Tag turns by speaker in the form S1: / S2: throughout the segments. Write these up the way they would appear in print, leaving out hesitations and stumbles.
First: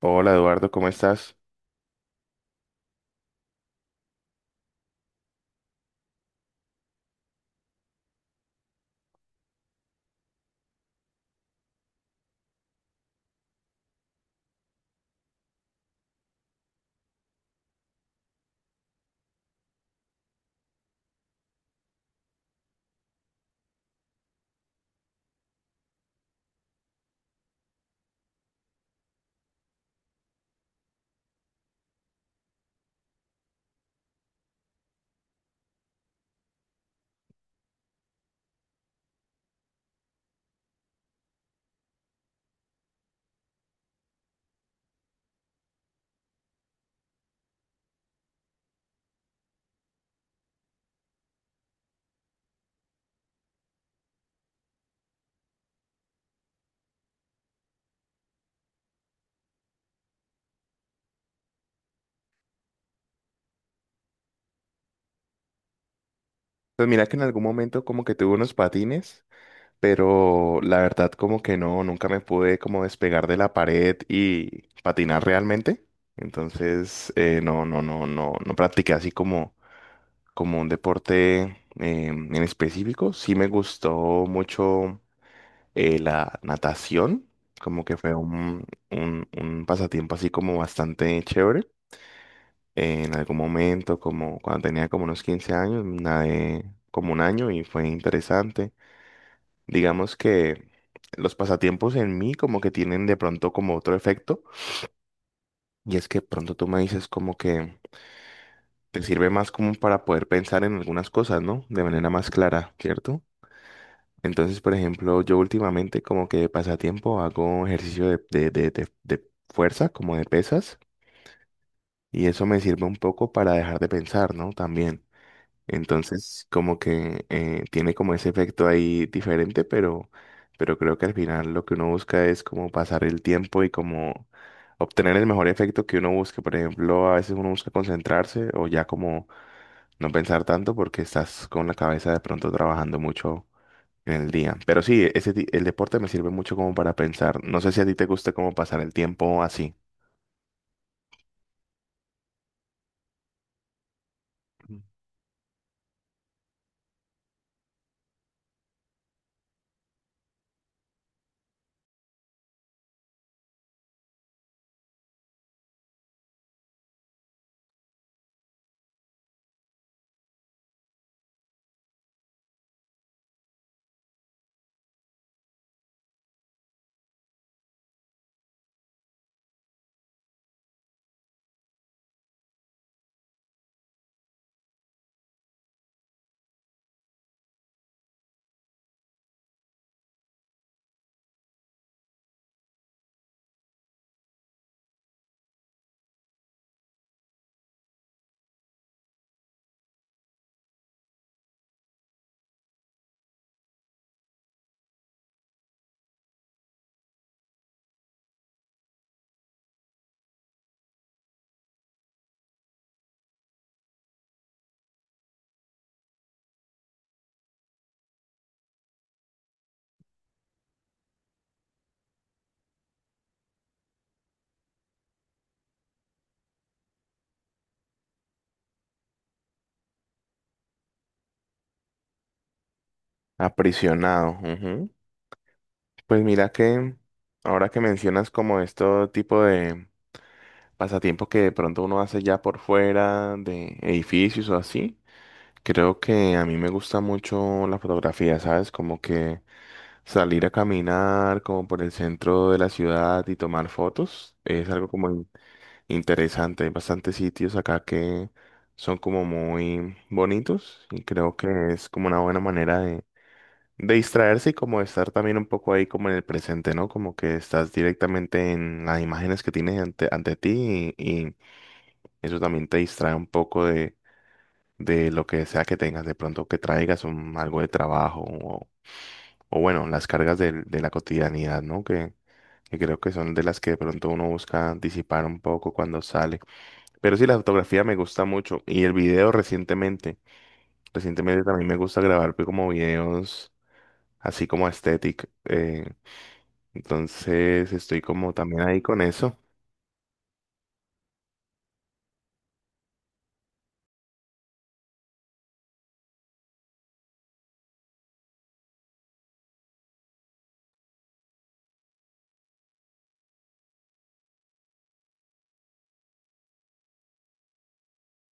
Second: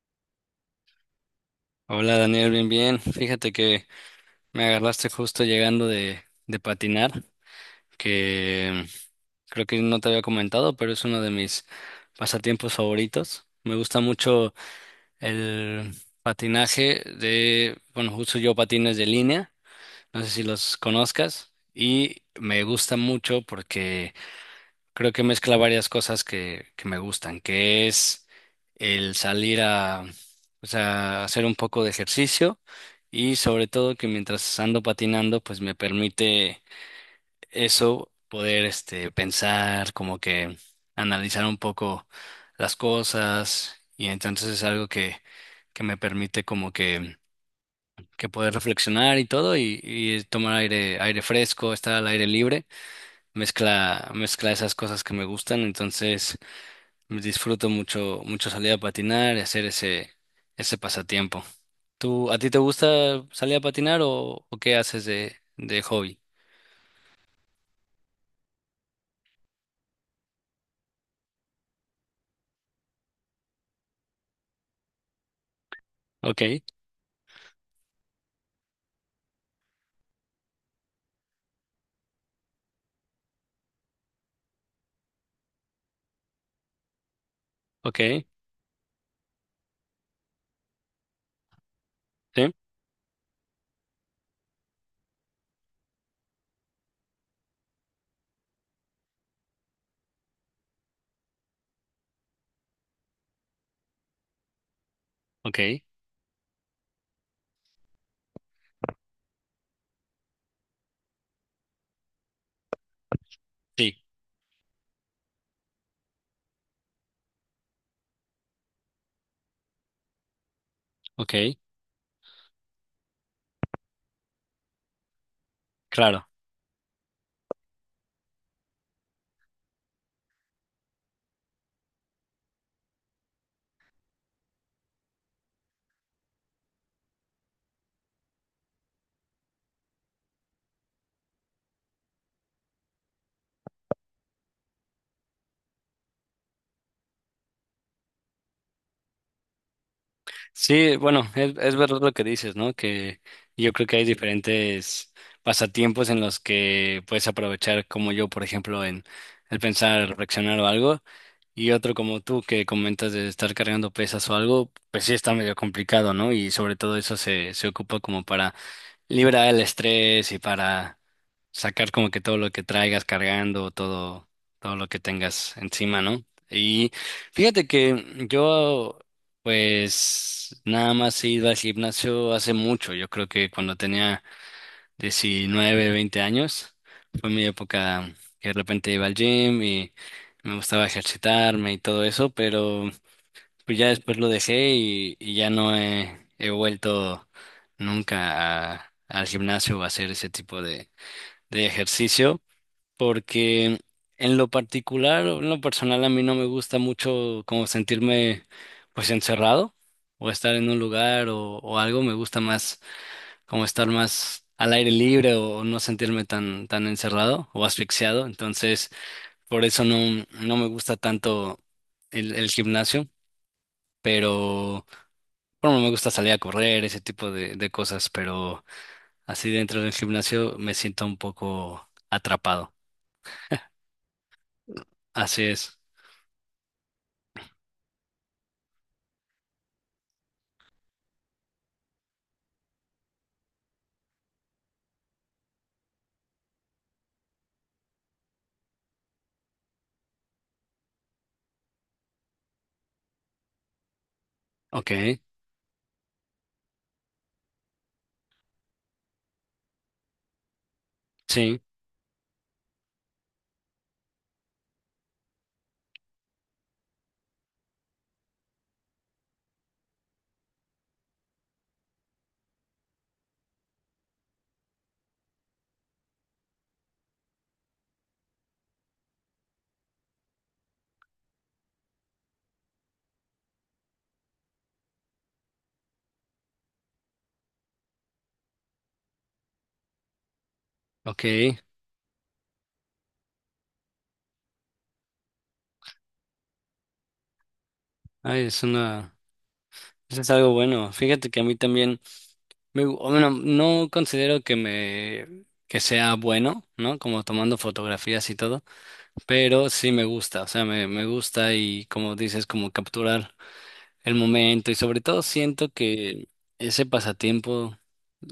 S1: Hola Eduardo, ¿cómo estás?
S2: Hola, Daniel, bien, bien. Fíjate que me agarraste justo llegando de patinar, que creo que no te había comentado, pero es uno de mis pasatiempos favoritos. Me gusta mucho el patinaje de, bueno, uso yo patines de línea. No sé si los conozcas, y me gusta mucho porque creo que mezcla varias cosas que me gustan, que es el salir a, pues, a hacer un poco de ejercicio. Y sobre todo que mientras ando patinando, pues me permite eso, poder pensar, como que analizar un poco las cosas, y entonces es algo que me permite como que poder reflexionar y todo, y, tomar aire, aire fresco, estar al aire libre. Mezcla, mezcla esas cosas que me gustan. Entonces, disfruto mucho, mucho salir a patinar y hacer ese pasatiempo. ¿A ti te gusta salir a patinar o qué haces de hobby?
S1: Pues mira que en algún momento como que tuve unos patines, pero la verdad como que no, nunca me pude como despegar de la pared y patinar realmente.
S2: Ok,
S1: Entonces, no, no, no, no, no practiqué así como, como un deporte en específico. Sí me gustó mucho la natación, como que
S2: ok,
S1: fue un, un pasatiempo así como bastante chévere.
S2: sí,
S1: En algún momento, como cuando tenía como unos 15 años, nadé como un año y fue interesante. Digamos que los pasatiempos en mí como que tienen de pronto como otro efecto
S2: ok,
S1: y es que pronto tú me dices como que te sirve más como para poder pensar en algunas cosas, ¿no? De manera más clara, ¿cierto?
S2: sí,
S1: Entonces, por ejemplo, yo últimamente como que de pasatiempo hago ejercicio de fuerza, como de pesas,
S2: ok,
S1: y eso me sirve un poco para dejar de pensar, ¿no? También.
S2: claro.
S1: Entonces, como que tiene como ese efecto ahí diferente, pero creo que al final lo que uno busca es como pasar el tiempo y como obtener el mejor efecto que uno busque. Por ejemplo, a veces uno busca concentrarse o ya como no pensar tanto porque estás con la cabeza de pronto trabajando mucho en el día. Pero sí, ese, el deporte me sirve mucho como para pensar. No sé si a ti te gusta como pasar el tiempo así.
S2: Sí, bueno, es verdad lo que dices, ¿no? Que yo creo que hay
S1: Mm.
S2: diferentes pasatiempos en los que puedes aprovechar, como yo, por ejemplo, en el pensar, reflexionar o algo, y otro como tú, que comentas de estar cargando pesas o algo. Pues sí, está medio complicado, ¿no? Y sobre todo eso se ocupa como para libra el estrés y para sacar como que todo lo que traigas cargando, todo, todo lo que tengas encima, ¿no? Y fíjate que yo, pues, nada más he ido al gimnasio hace mucho. Yo creo que cuando tenía 19, 20 años, fue mi época que de repente iba al gym y me gustaba ejercitarme y todo eso, pero pues ya después lo dejé, y ya no he vuelto nunca al gimnasio o a hacer ese tipo de, ejercicio, porque en lo particular, o en lo personal, a mí no me gusta mucho como sentirme pues encerrado o estar en un lugar o algo. Me gusta más como estar más al aire libre o no sentirme tan, tan encerrado o asfixiado. Entonces, por eso no me gusta tanto el gimnasio, pero. Bueno, me gusta salir a correr, ese tipo de cosas, pero así dentro del gimnasio me siento un poco atrapado.
S1: Aprisionado, ujú.
S2: Así es.
S1: Pues mira que ahora que mencionas como este tipo de pasatiempos que de pronto uno hace ya por fuera de edificios o así. Creo que a mí me gusta mucho la fotografía, ¿sabes? Como que salir a caminar como por el centro de la ciudad y tomar fotos es algo
S2: Ok,
S1: como interesante. Hay bastantes sitios acá que son como muy bonitos y creo
S2: sí,
S1: que es como una buena manera de distraerse y como de estar también un poco ahí como en el presente, ¿no? Como que estás directamente en las imágenes que tienes ante, ante ti y eso también te distrae un poco de lo que sea que tengas, de pronto que traigas un, algo de trabajo o bueno, las cargas de la cotidianidad, ¿no? Que creo que son de las que de pronto uno busca disipar un poco cuando sale. Pero sí, la fotografía me gusta mucho y el video recientemente, recientemente
S2: ok.
S1: también me gusta grabar pues, como videos así como aesthetic. Entonces estoy como
S2: Ay,
S1: también ahí con eso.
S2: eso es algo bueno. Fíjate que a mí también, bueno, no considero que que sea bueno, ¿no? Como tomando fotografías y todo, pero sí me gusta, o sea, me gusta, y como dices, como capturar el momento. Y sobre todo siento que ese pasatiempo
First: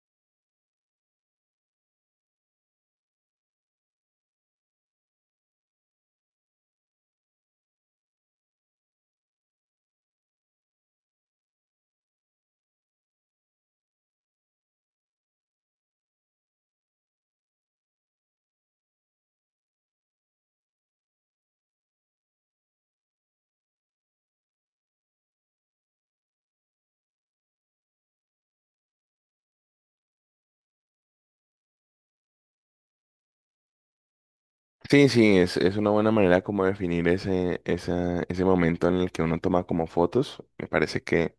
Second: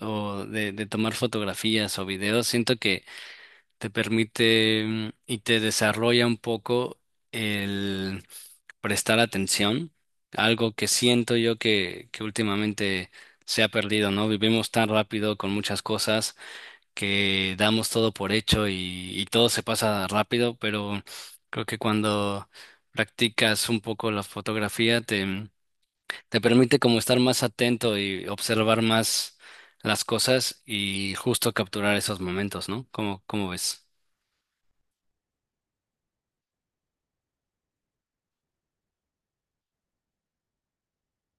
S2: o de tomar fotografías o videos, siento que te permite, y te desarrolla un poco el prestar atención, algo que siento yo que últimamente se ha perdido, ¿no? Vivimos tan rápido con muchas cosas que damos todo por hecho, y todo se pasa rápido, pero creo que cuando practicas un poco la fotografía te permite como estar más atento y observar más las cosas, y justo capturar esos momentos, ¿no? ¿Cómo ves?
S1: Sí, sí, es una buena manera como definir ese, ese momento en el que uno toma como fotos. Me parece que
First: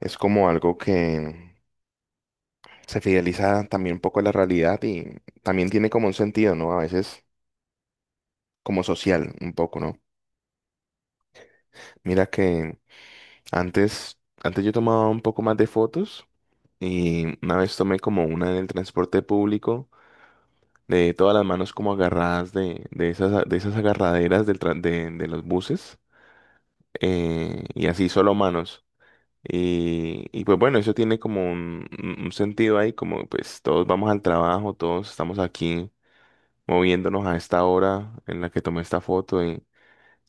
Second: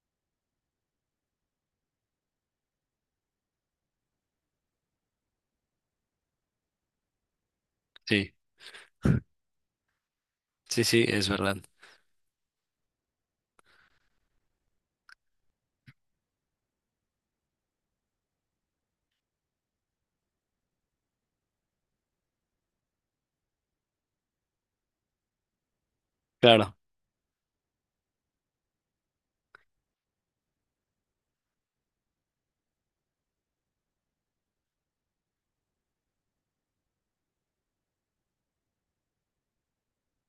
S1: es como algo que se fideliza también un poco a la realidad y también tiene como un sentido, ¿no? A veces
S2: Sí,
S1: como social un poco, ¿no?
S2: sí, sí, es verdad.
S1: Mira que antes, antes yo tomaba un poco más de fotos y una vez tomé como una en el transporte público de todas las manos como agarradas de esas agarraderas de los buses
S2: Claro.
S1: y así solo manos. Y pues bueno, eso tiene como un, un sentido ahí, como pues todos vamos al trabajo, todos estamos aquí moviéndonos a esta hora en la que tomé esta foto y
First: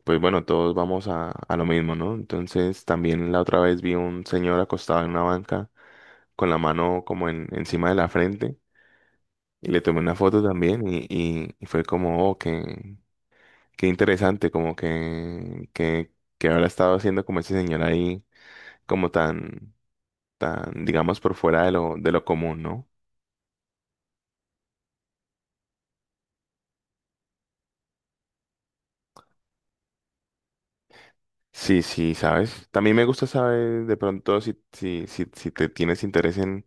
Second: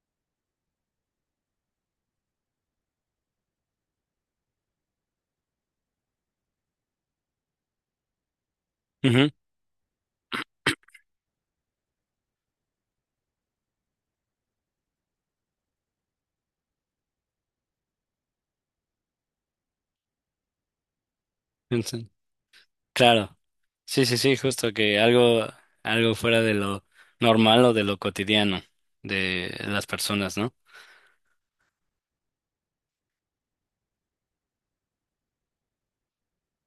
S1: pues bueno, todos vamos a lo mismo, ¿no? Entonces también la otra vez vi un señor acostado en una banca con la mano como en, encima de la frente
S2: Ujú.
S1: y le tomé una foto también y fue como, oh, qué, qué interesante, como que habrá estado haciendo como ese señor ahí, como tan... tan, digamos, por fuera
S2: Entonces.
S1: de lo común, ¿no?
S2: Claro. Sí, sí, sí, justo que algo, algo fuera de lo normal o de lo cotidiano de las personas, ¿no?
S1: Sí, sí, ¿sabes? También me gusta saber de pronto si te tienes interés en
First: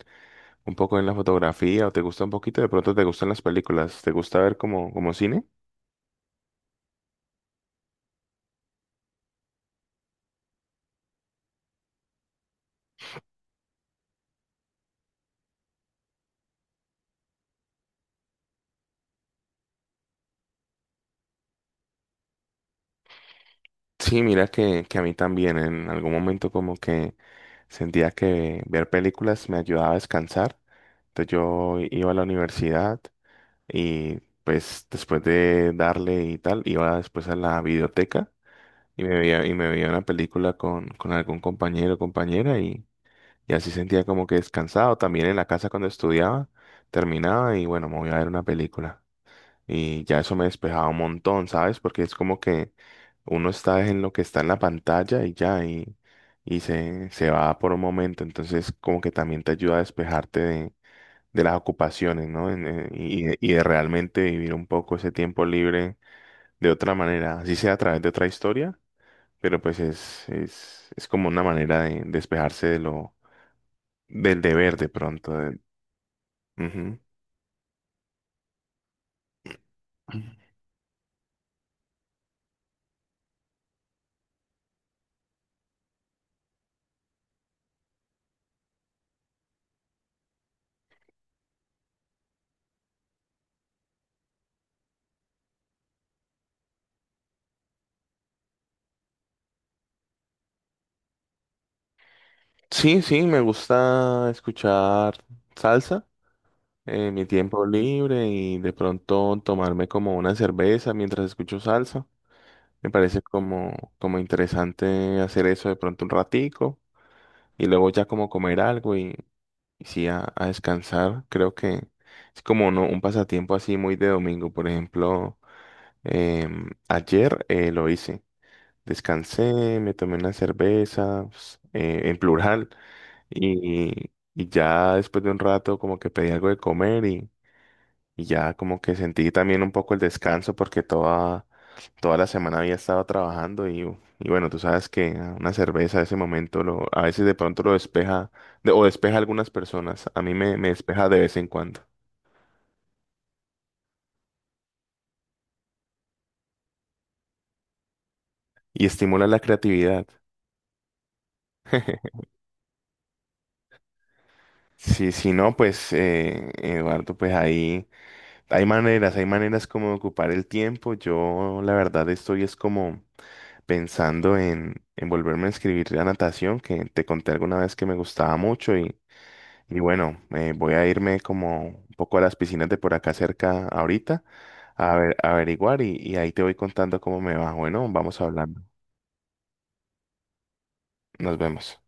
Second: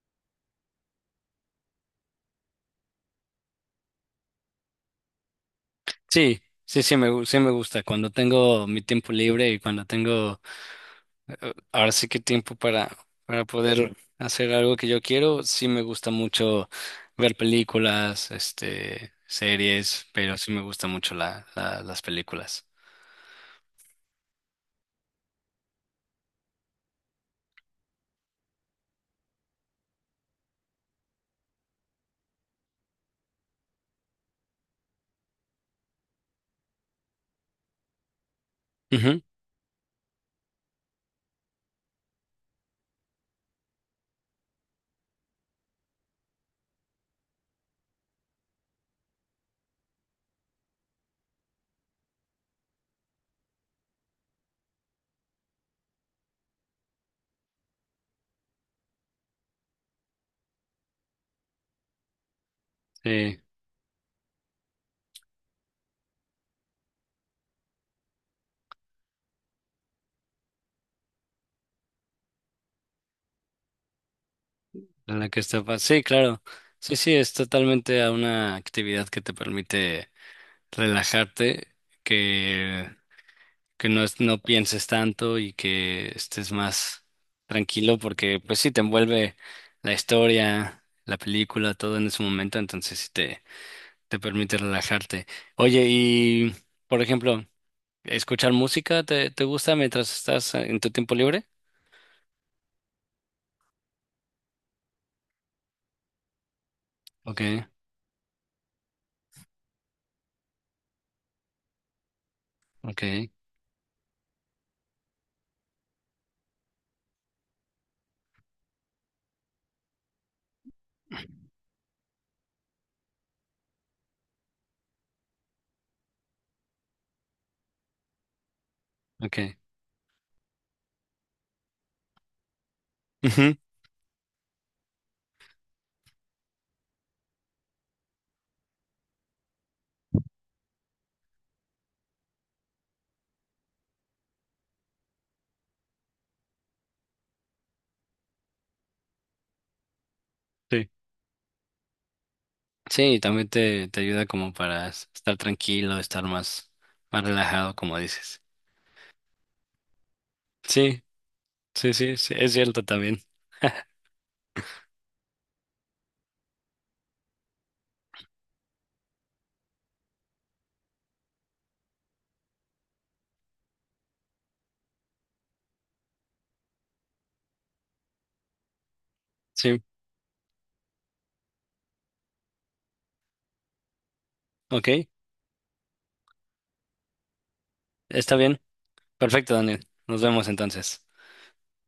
S1: un poco en la fotografía o te gusta un poquito, de pronto te gustan las películas, ¿te gusta ver como, como cine?
S2: Sí, sí, sí me gusta. Cuando tengo mi tiempo libre y cuando tengo ahora sí que tiempo para poder hacer algo que yo quiero. Sí me gusta mucho ver películas, series, pero sí me gusta mucho las películas.
S1: Sí, mira que a mí también en algún momento como que sentía que ver películas me ayudaba a descansar. Entonces yo iba a la universidad y pues después de darle y tal, iba después a la biblioteca y me
S2: Ujú.
S1: veía, y me veía una película con algún compañero o compañera y así sentía como que descansado. También en la casa cuando estudiaba, terminaba y bueno, me voy a ver una película. Y ya eso me despejaba un montón, ¿sabes? Porque es como que uno está en lo que está en la pantalla y ya, y se va por un momento. Entonces como que también te ayuda a despejarte de las ocupaciones, ¿no? Y
S2: Sí,
S1: y de realmente vivir un poco ese tiempo libre de otra manera, así sea a través de otra historia pero pues es como una manera de despejarse de lo, del deber de
S2: en la
S1: pronto.
S2: que
S1: De-
S2: está, sí, claro. Sí,
S1: Ujú.
S2: sí, es totalmente a una actividad que te permite relajarte, que que no pienses tanto, y que estés más tranquilo, porque pues sí te envuelve la historia, la película, todo en ese momento, entonces sí te permite relajarte. Oye, y por ejemplo, ¿escuchar música te gusta mientras estás en tu tiempo libre?
S1: Sí, sí, me gusta escuchar salsa en mi
S2: Ok,
S1: tiempo libre y de pronto tomarme como una cerveza mientras escucho salsa. Me
S2: ok,
S1: parece como, como interesante hacer eso de pronto un ratico y luego ya como comer algo y sí a descansar. Creo que es como no, un pasatiempo así muy de domingo, por ejemplo. Ayer lo hice.
S2: ok.
S1: Descansé, me tomé una cerveza, pues, en plural,
S2: Ujú.
S1: y ya después de un rato como que pedí algo de comer y ya como que sentí también un poco el descanso porque toda, toda la semana había estado trabajando y bueno, tú sabes que una cerveza a ese momento lo, a veces de pronto lo despeja o despeja a algunas personas. A mí me, me
S2: Sí.
S1: despeja de vez en cuando
S2: Sí, también te ayuda como para estar tranquilo, estar más, más relajado, como dices.
S1: y estimula la creatividad.
S2: Sí, sí, sí, sí, es cierto también.
S1: Sí, si no, pues Eduardo, pues ahí. Hay maneras como de ocupar el tiempo. Yo la verdad estoy es como pensando en volverme a inscribir a natación, que te conté alguna vez que me gustaba mucho y
S2: Sí,
S1: bueno, voy a irme como un poco a las piscinas de por acá cerca ahorita
S2: ok.
S1: a ver, a averiguar y ahí te voy contando cómo me va. Bueno, vamos
S2: Está bien.
S1: hablando.
S2: Perfecto, Daniel. Nos vemos entonces.
S1: Nos vemos.